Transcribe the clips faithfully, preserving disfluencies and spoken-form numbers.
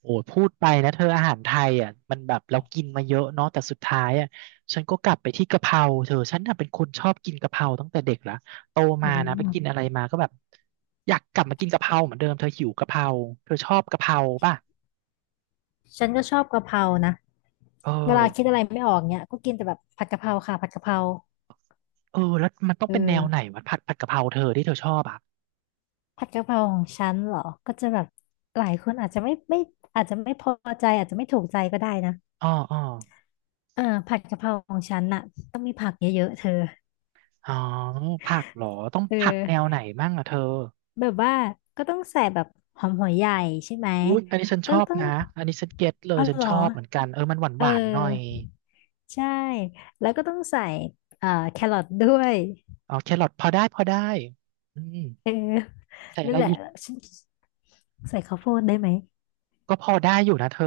โอ้ยพูดไปนะเธออาหารไทยอ่ะมันแบบเรากินมาเยอะเนาะแต่สุดท้ายอ่ะฉันก็กลับไปที่กะเพราเธอฉันน่ะเป็นคนชอบกินกะเพราตั้งแต่เด็กละโตอืมานะไปกินอะมไรมาก็แบบอยากกลับมากินกะเพราเหมือนเดิมเธอหิวกะเพราเธอชอบกะเพราป่ะฉันก็ชอบกะเพรานะเออเวลาคิดอะไรไม่ออกเนี่ยก็กินแต่แบบผัดกะเพราค่ะผัดกะเพราเออแล้วมันต้องเอเป็นแนอวไหนวะผัดผัดกะเพราเธอที่เธอชอบอ่ะผัดกะเพราของฉันเหรอก็จะแบบหลายคนอาจจะไม่ไม่อาจจะไม่พอใจอาจจะไม่ถูกใจก็ได้นะอ๋ออ๋อเออผัดกะเพราของฉันน่ะต้องมีผักเยอะๆเธออ๋อผักเหรอต้องเอผักแนวไหอนมั่งอ่ะเธอแบบว่าก็ต้องใส่แบบหอมหัวใหญ่ใช่ไหมอุ๊ยอันนี้ฉันชก็อบต้องนะอันนี้ฉันเก็ตเลอ๋ยอฉันเหรชออบเหมือนกันเออมันหวานหเอวานหน่อย อใช่แล้วก็ต้องใส่เอ่อแครอทด้วยอ๋อแครอทพอได้พอได้อืมเออ ใส่อะนั่ไรนแหละอีกฉันใส่ข้าวโพดได้ไหมก็พอได้อยู่นะเธอ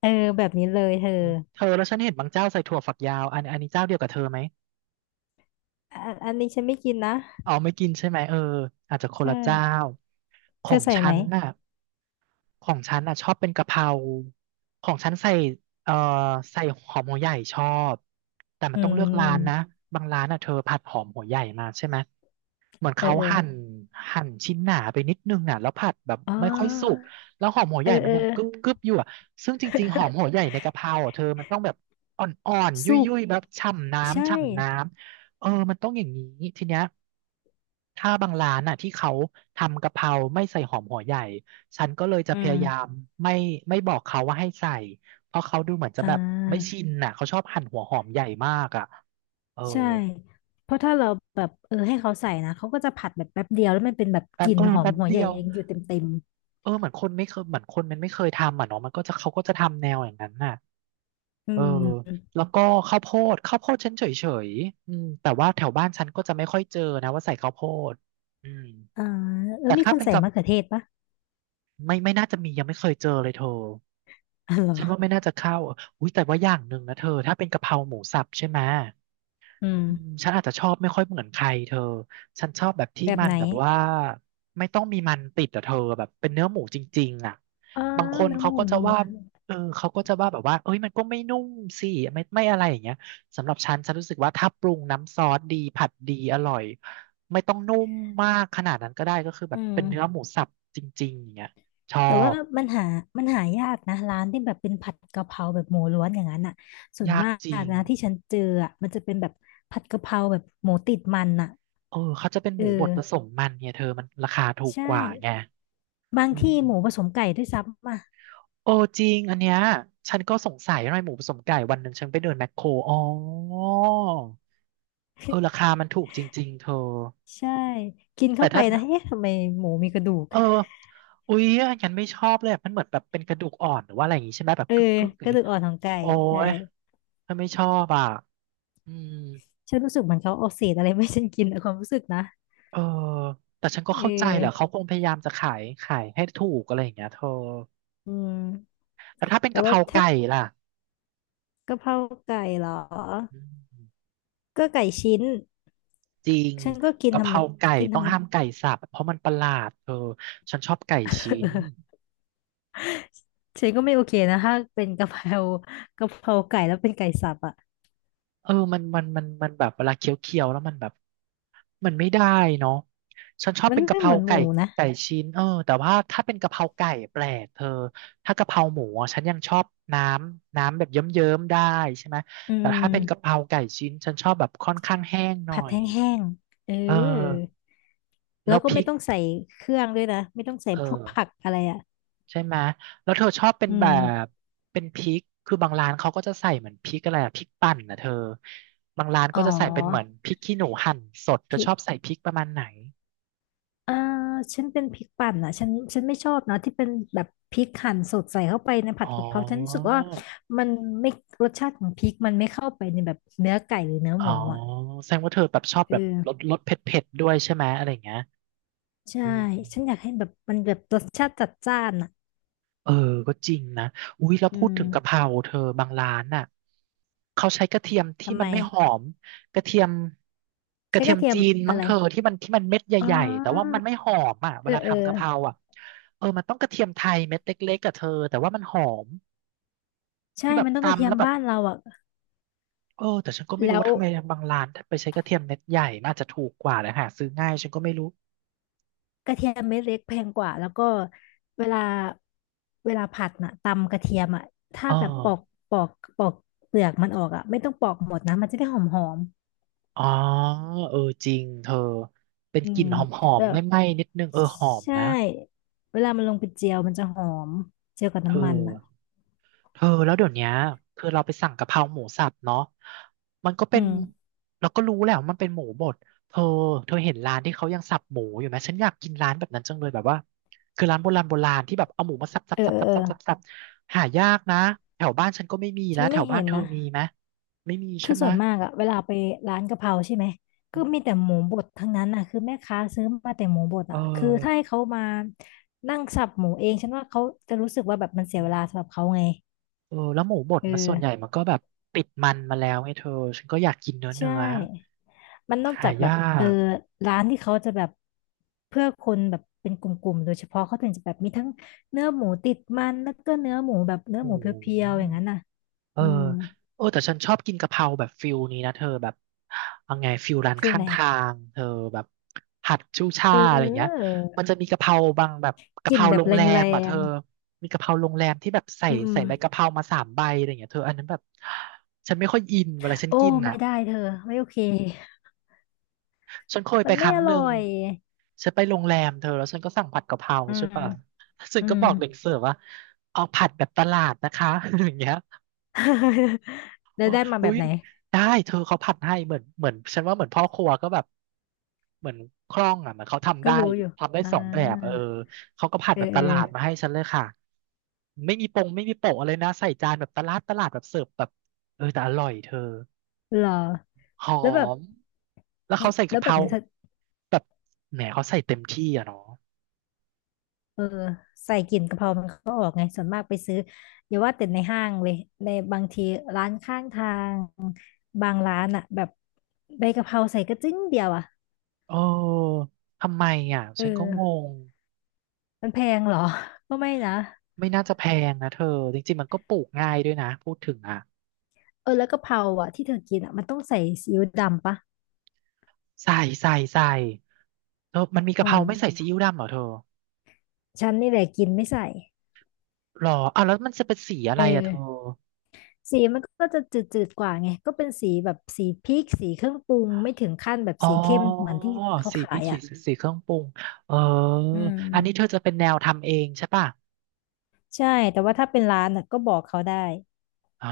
เออแบบนี้เลยเธอเนอะเธอแล้วฉันเห็นบางเจ้าใส่ถั่วฝักยาวอันอันนี้เจ้าเดียวกับเธอไหมอะอันนี้ฉันไม่กินนะอ๋อไม่กินใช่ไหมเอออาจจะคนใช่ละเจ้าขเธอองใส่ไหฉัมนน่ะ ของฉันอ่ะชอบเป็นกะเพราของฉันใส่เอ่อใส่หอมหัวใหญ่ชอบแต่มัอืนต้องเลือกร้านนะมบางร้านอ่ะเธอผัดหอมหัวใหญ่มาใช่ไหมเหมือนเออเขาเออหั่นหั่นชิ้นหนาไปนิดนึงอ่ะแล้วผัดแบบอ๋ไม่ค่อยสุกอแล้วหอมหัวเอใหอญ่มัเอนอ ยังกึบกึบอยู่อ่ะซึ่งจริงๆหอมหัว ใหญ่ในกะเพราอ่ะเธอมันต้องแบบอ่อนๆยสุกุ่ยๆแบบฉ่ำใช่น้ำฉ่ำน้ำเออมันต้องอย่างนี้ทีเนี้ยถ้าบางร้านอ่ะที่เขาทำกะเพราไม่ใส่หอมหัวใหญ่ ฉันก็เลยจะอืพมยายามไม่ไม่บอกเขาว่าให้ใส่ เพราะเขาดูเหมือนจะอ่แบบไม่าชินน่ะเขาชอบหั่นหัวหอมใหญ่มากอ่ะเออใช่เพราะถ้าเราแบบเออให้เขาใส่นะเขาก็จะผัดแบบแป๊บเดียวแล้วมันเป็นแบบแป๊กบลิ่นเออหอมแป๊บหัวเดีใหญ่ยวยังอยู่เต็มเต็มเออเหมือนคนไม่เคยเหมือนคนมันไม่เคยทำอ่ะเนาะมันก็จะเขาก็จะทำแนวอย่างนั้นน่ะอืเออมแล้วก็ข้าวโพดข้าวโพดฉันเฉยๆอืมแต่ว่าแถวบ้านฉันก็จะไม่ค่อยเจอนะว่าใส่ข้าวโพดอืมอ่าเออแต่มีถ้าคนเป็นใส่กับมะเขือเทศปะไม่ไม่น่าจะมียังไม่เคยเจอเลยเธออ๋อเหรอฉันว่าไม่น่าจะเข้าอุ้ยแต่ว่าอย่างหนึ่งนะเธอถ้าเป็นกะเพราหมูสับใช่ไหม อืมอืมฉันอาจจะชอบไม่ค่อยเหมือนใครเธอ ฉันชอบแบบที่แบบมันไหนแบบว่าไม่ต้องมีมันติดอะเธอแบบเป็นเนื้อหมูจริงๆอ่ะอ๋อบางคนเนื้อเขาหมูก็จะล้วว่านเออเขาก็จะว่าแบบว่าเอ้ยมันก็ไม่นุ่มสิไม่ไม่อะไรอย่างเงี้ยสำหรับฉันฉันรู้สึกว่าถ้าปรุงน้ำซอสดีผัดดีอร่อยไม่ต้องนุ่มมากขนาดนั้นก็ได้ก็คือแบอืบเป็นเนื้อม หมูสับจริงๆอย่างเงี้ยชอแต่ว่าบมันหามันหายากนะร้านที่แบบเป็นผัดกะเพราแบบหมูล้วนอย่างนั้นอ่ะส่วนยากมากจริงนะที่ฉันเจออ่ะมันจะเป็นแบบผัดกะเพราแบบหมูติดมันอ่ะเออเขาจะเป็นหเออมูบดผสมมันเนี่ยเธอมันราคาถูกใช่กว่าไงบางอืที่หมูผม สมไก่ด้วยซ้ำอ่ะโอ้จริงอันเนี้ยฉันก็สงสัยทำไมหมูผสมไก่วันหนึ่งฉันไปเดินแมคโครอ๋อเออราคามันถูกจริงๆเธอใช่กินแต่เข้าไปถ้านะเอ๊ะทำไมหมูมีกระดูกเอออุ๊ยอันนั้นไม่ชอบเลยอะมันเหมือนแบบเป็นกระดูกอ่อนหรือว่าอะไรอย่างงี้ใช่ไหมแบบเออกึกกึกอกย่างระเงี้ดูยกอ่อนของไก่โอ้ใช่ยฉันไม่ชอบอ่ะอืมฉันรู้สึกเหมือนเขาเอาเศษอะไรไม่ฉันกินอะความรู้สึกนะเออแต่ฉันก็เเข้าใจแหละเขาออคงพยายามจะขายขายให้ถูกอะไรอย่างเงี้ยเธออืมแล้วถ้าเป็นแต่กะเพว่าราถ้าไก่ล่ะกะเพราไก่เหรออืม ก็ไก่ชิ้นจริงฉันก็กินกะธรเพรมราไก่กินธต้รองรมดห้ามไก่สับเพราะมันประหลาดเธอฉันชอบไก่ชิ้นา ฉันก็ไม่โอเคนะถ้าเป็นกะเพรา กะเพราไก่แล้วเป็นไก่สับอ่ะเออมันมันมันมันแบบเวลาเคี้ยวๆแล้วมันแบบมันไม่ได้เนาะฉันชอบมันเป็นกะไม่เพเหรามือนหไก่มูนะไก่ชิ้นเออแต่ว่าถ้าเป็นกะเพราไก่แปลกเธอถ้ากะเพราหมูอะฉันยังชอบน้ำน้ำแบบเยิ้มๆได้ใช่ไหมอืแต่ถ้าเป็นกะเพมราไก่ชิ้นฉันชอบแบบค่อนข้างแห้งหน่อผัดแยห้งๆเอเอออแล้แล้ววก็พไม่ริกต้องใส่เครื่องด้วยนะไม่ต้องใส่เอพวกผักอ อะไรอ่ะใช่ไหม แล้วเธอชอบเป็นอืแบมบเป็นพริก คือบางร้านเขาก็จะใส่เหมือนพริกอะไรอะพริกปั่นนะเธอ บางร้านอ๋ก็อจะใส่อมเป็นเหมือนพริกขี้หนูหั่นสดเธพอริชกอบใส่พริกประมาณไหนอ่าฉันเป็นพริกปั่นอ่ะฉันฉันไม่ชอบนะที่เป็นแบบพริกหั่นสดใส่เข้าไปในผัอ๋ดอกะเพราฉันรู้สึกว่ามันไม่รสชาติของพริกมันไม่เข้าไปในแบบเนื้อไก่หรือเนื้ออ๋หอมูอ่ะแสดงว่าเธอแบบชอบเอแบบรสอรสเผ็ดๆด้วยใช่ไหมอะไรอย่างเงี้ยใช่อืม ฉันอยากให้แบบมันแบบรสชาติจัดจ้านอะ เออก็จริงนะอุ้ยแล้วอืพูดถึมงกะเพราเธอบางร้านน่ะเขาใช้กระเทียมที่ทำมัไมนไม่หอมกระเทียมกใช้ระเทีกยระมเทียจีมนมั้อะงไรเธอที่มันที่มันเม็ดอ๋ใหอญ่ๆแต่ว่ามันไม่หอมอ่ะเวเออลาเออทำกะเพราอ่ะเออมันต้องกระเทียมไทยเม็ดเล็กๆกับเธอแต่ว่ามันหอมใช่ที่แบบมันต้องกระเทีตำยมแล้วแบบบ้านเราอ่ะเออแต่ฉันก็ไม่รู้แล้วว่าทำไมบางร้านไปใช้กระเทียมเม็ดใหญ่มันอาจจะถูกกว่านะหาซื้อง่ายฉันก็ไม่รู้กระเทียมเม็ดเล็กแพงกว่าแล้วก็เวลาเวลาผัดน่ะตำกระเทียมอ่ะถ้าเออแบบปอกปอกปอกเปลือกมันออกอ่ะไม่ต้องปอกหมดนะมันจะได้หอมหอมอ๋อเออจริงเธอเป็นอืกลิ่มนหอมแล้ๆวไม่ไหม้นิดนึงเออหอมใช่นะ เวลามันลงไปเจียวมันจะหอมเจียวกับเออน้ำมันอ่ะเธอแล้วเดี๋ยวเนี้ยคือเราไปสั่งกะเพราหมูสับเนาะมันก็อืเป็นมเราก็รู้แหละว่ามันเป็นหมูบดเธอเธอเห็นร้านที่เขายังสับหมูอยู่ไหมฉันอยากกินร้านแบบนั้นจังเลยแบบว่าคือร้านโบราณโบราณที่แบบเอาหมูมาสับสัเอบอสับเออสับเออสับสับสับหายากนะแถวบ้านฉันก็ไม่มีฉัแล้วนแถไม่วบ้าเห็นนเธอนะ มีไหมไม่มีคืใช่อไหมส่วนมากอะเวลาไปร้านกะเพราใช่ไหมก็มีแต่หมูบดทั้งนั้นอะคือแม่ค้าซื้อมาแต่หมูบดเออะคือถ้าอให้เขามานั่งสับหมูเองฉันว่าเขาจะรู้สึกว่าแบบมันเสียเวลาสำหรับเขาไงเออแล้วหมูบดเอมันอส่วนใหญ่มันก็แบบติดมันมาแล้วไงเธอฉันก็อยากกินเนื้อใช่เนื้อมันนอกหาจากแบยาบเออกร้านที่เขาจะแบบเพื่อคนแบบเป็นกลุ่มๆโดยเฉพาะเขาถึงจะแบบมีทั้งเนื้อหมูติดมันแล้วก็เนื้อหมูแบบโอ้เนื้อหมูเโห พียวๆอย่างนั้นน่ะเอออืมโอ้แต่ฉันชอบกินกะเพราแบบฟิลนี้นะเธอแบบเอาไงฟิลร้านฟิลข้างไหนทางเธอแบบผัดชูช่าเอยอะไรอย่างเงี้ยอมันจะมีกะเพราบางแบบกะกเพลิ่นราแบโรบงแแรรมอ่ะเธงอมีกะเพราโรงแรมที่แบบใส่ๆอืมอืใส่ม ใบกะเพรามาสามใบอะไรอย่างเงี้ยเธออันนั้นแบบฉันไม่ค่อยอินเวลาฉันโอ้กินไม่อ่ะได้เธอไม่โอเคฉันเคยไปมันคไม่รั้งอหร่นึ่องยฉันไปโรงแรมเธอแล้วฉันก็สั่งผัดกะเพราอืใช่มป่ะฉันอืก็ม บอกเด็กเสิร์ฟว่าเอาผัดแบบตลาดนะคะ อย่างเงี้ย แล้วได้มาแบอุ้บยไหนได้เธอเขาผัดให้เหมือนเหมือนฉันว่าเหมือนพ่อครัวก็แบบเหมือนคล่องอ่ะเหมือนเขาทำก็ได้รู้อยู่ทำได้อ่สองแบบเออาเขาก็ผัดเออแบบตเออลาดมาให้ฉันเลยค่ะไม่มีปงไม่มีโปะอะไรนะใส่จานแบบตลาดตลาดแบบเสิร์ฟแบบเออแต่อร่อยเธอเหรอหอแล้วแบบมแล้วเขาใส่แล้กะวเพแบบรานี้เธอแบบแหมเขาใส่เต็มที่อ่ะเนาะเออใส่กลิ่นกะเพรามันก็ออกไงส่วนมากไปซื้ออย่าว่าแต่ในห้างเลยในบางทีร้านข้างทางบางร้านอะแบบใบกะเพราใส่กระจิ้งเดียวอะเออทำไมอ่ะเฉันก็งอองมันแพงเหรอก็ไม่นะไม่น่าจะแพงนะเธอจริงๆมันก็ปลูกง่ายด้วยนะพูดถึงอ่ะ เออแล้วกะเพราอะที่เธอกินอะมันต้องใส่ซีอิ๊วดำปะใส่ใส่ใส่เธอมันมีกะอืเพราไม่ใส่ม ซีอิ๊วดำเหรอเธอฉันนี่แหละกินไม่ใส่ หรออ้าวแล้วมันจะเป็นสีอะเอไรอ อะเธอสีมันก็จะจืดๆกว่าไงก็เป็นสีแบบสีพริกสีเครื่องปรุงไม่ถึงขั้นแบบอ๋อสีเข้มเหมือนที่เขาสีพขาริกยขี้อ่ะหนูสีเครื่องปรุงเอออือันนี้เธอมจะเป็นแนวทำเองใช่ป่ะใช่แต่ว่าถ้าเป็นร้านน่ะก็บอกเขาได้ อ๋อ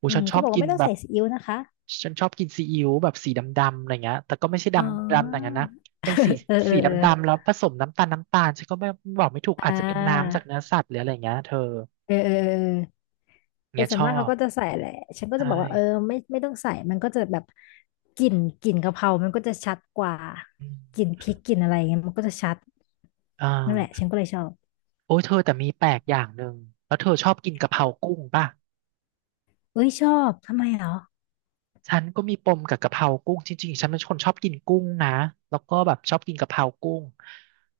อูอืฉัมนชก็อบบอกกิว่านไม่ต้องแบใส่บซีอิ๊วนะคะ ฉันชอบกินซีอิ๊วแบบสีดำๆอะไรเงี้ยแต่ก็ไม่ใช่อ๋ดำดำอย่างอนั้นนะเป็นสีเออเอสีอดเออำๆแล้วผสมน้ำตาลน้ำตาลฉันก็ไม่บอกไม่ถูกอ่อาจจะเป็นน้ำจากา เนื้อสัตว์หรืออะไรเงี้ยเธอเออเออเออแต่เงี้ยส่ชวนอมากเขาบก็จะใส่แหละฉันก็จะใช่บอกว่าเออไม่ไม่ต้องใส่มันก็จะแบบกลิ่นกลิ่นกะเพรามันก็จะชัดกว่าอืกลิ่นพมริกกลิ่นอะไรเงี้ยมันก็จะชัดอ่นั่นแหละา ฉันก็เลยชอบโอ้ยเธอแต่มีแปลกอย่างหนึ่งแล้วเธอชอบกินกะเพรากุ้งป่ะเอ้ยชอบทำไมเหรอฉันก็มีปมกับกะเพรากุ้งจริงๆฉันเป็นคนชอบกินกุ้งนะแล้วก็แบบชอบกินกะเพรากุ้ง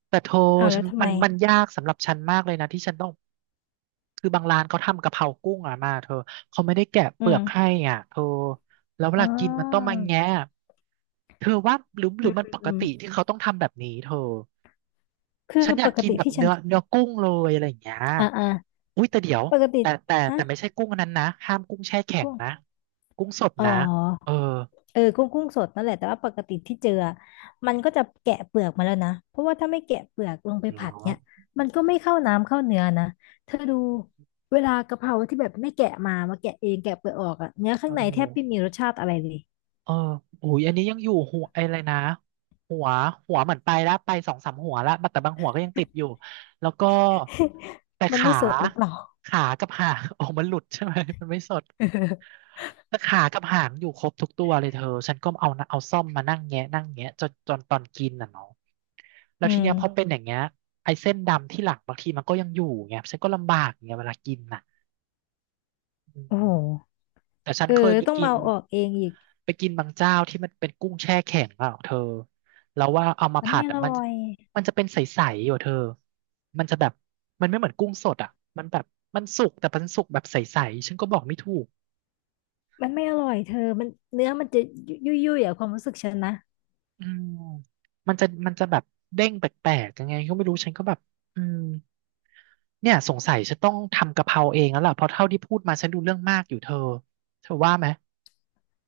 แต่เธออ้าวฉัแล้วนทำมัไมนมันยากสำหรับฉันมากเลยนะที่ฉันต้องคือบางร้านเขาทำกะเพรากุ้งอ่ะมาเธอเขาไม่ได้แกะเปอืลือมกให้อ่ะเธอแล้วเวอ๋ลาอกินมันต้องมาแงะเธอว่าหรือหอืรือมมันอืมปกอืมติที่เขาต้องทำแบบนี้เธอ คือฉันอปยากกกินติแบบที่ฉัเนื้นอเนื้อกุ้งเลยอะไรอย่างเงี้ยอ่าอ่าอุ้ยแต่เดี๋ยวปกติแต่แต่ฮะแต่ไม่ใช่กุ้งอันนั้นนะห้ามกุ้งแช่แข็งกุ้งนะกุ้งสดอ๋นะเอออ เออกุ้งกุ้งสดนั่นแหละแต่ว่าปกติที่เจออะมันก็จะแกะเปลือกมาแล้วนะเพราะว่าถ้าไม่แกะเปลือกลงไปเหรอผัดเนี่ยมันก็ไม่เข้าน้ำเข้าเนื้อนะเธอดูเวลากะเพราที่แบบไม่แกะมามาแกะเองแกะเปลือกออกอะเนื้อข้าเองในแทบไม่มีอ รสชาติอะไรเลย เอออุ้ยอันนี้ยังอยู่หัวไออะไรนะหัวหัวเหมือนไปแล้วไปสองสามหัวแล้วแต่บางหัวก็ยังติดอยู่แล้วก็แต่ มันไม่ขาสดหรือเปล่า ขากับหาง ออกมันหลุดใช่ไหมมันไม่สดแต่ขากับหางอยู่ครบทุกตัวเลยเธอฉันก็เอานะเอาซ่อมมานั่งแงะนั่งแงะจนจนตอนกินน่ะเนาะแล้ วอืทีมเนี้ยพอเป็นอย่างเงี้ยไอ้เส้นดำที่หลังบางทีมันก็ยังอยู่ไงฉันก็ลำบากไงเวลากินน่ะอืโอ้โหม แต่ฉัเอนอเคยไปต้องกิมานเอาออกเองอีกไปกินบางเจ้าที่มันเป็นกุ้งแช่แข็งเปล่าเธอแล้วว่าเอามามันผัไม่ดอ่ะอมันร่อยมันจะเป็นใสๆอยู่เธอมันจะแบบมันไม่เหมือนกุ้งสดอ่ะมันแบบมันสุกแต่มันสุกแบบใสๆฉันก็บอกไม่ถูกมันไม่อร่อยเธอมันเนื้อมันจะยุ่ยยุ่ยๆอะความรู้สึกฉันนะอืมมันจะมันจะแบบเด้งแปลกๆยังไงก็ไม่รู้ฉันก็แบบอืมเนี่ยสงสัยฉันต้องทำกะเพราเองแล้วล่ะเพราะเท่าที่พูดมาฉันดูเรื่องมากอยู่เธอเธอว่าไหม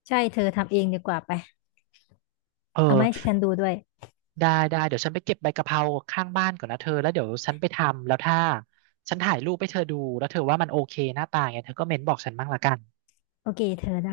ใช่เธอทำเองดีกว่าไปเออ เอามาให้ฉันดูด้วยได้ได้เดี๋ยวฉันไปเก็บใบกะเพราข้างบ้านก่อนนะเธอแล้วเดี๋ยวฉันไปทำแล้วถ้าฉันถ่ายรูปให้เธอดูแล้วเธอว่ามันโอเคหน้าตาไงเธอก็เม้นบอกฉันบ้างละกันโอเคเธอได้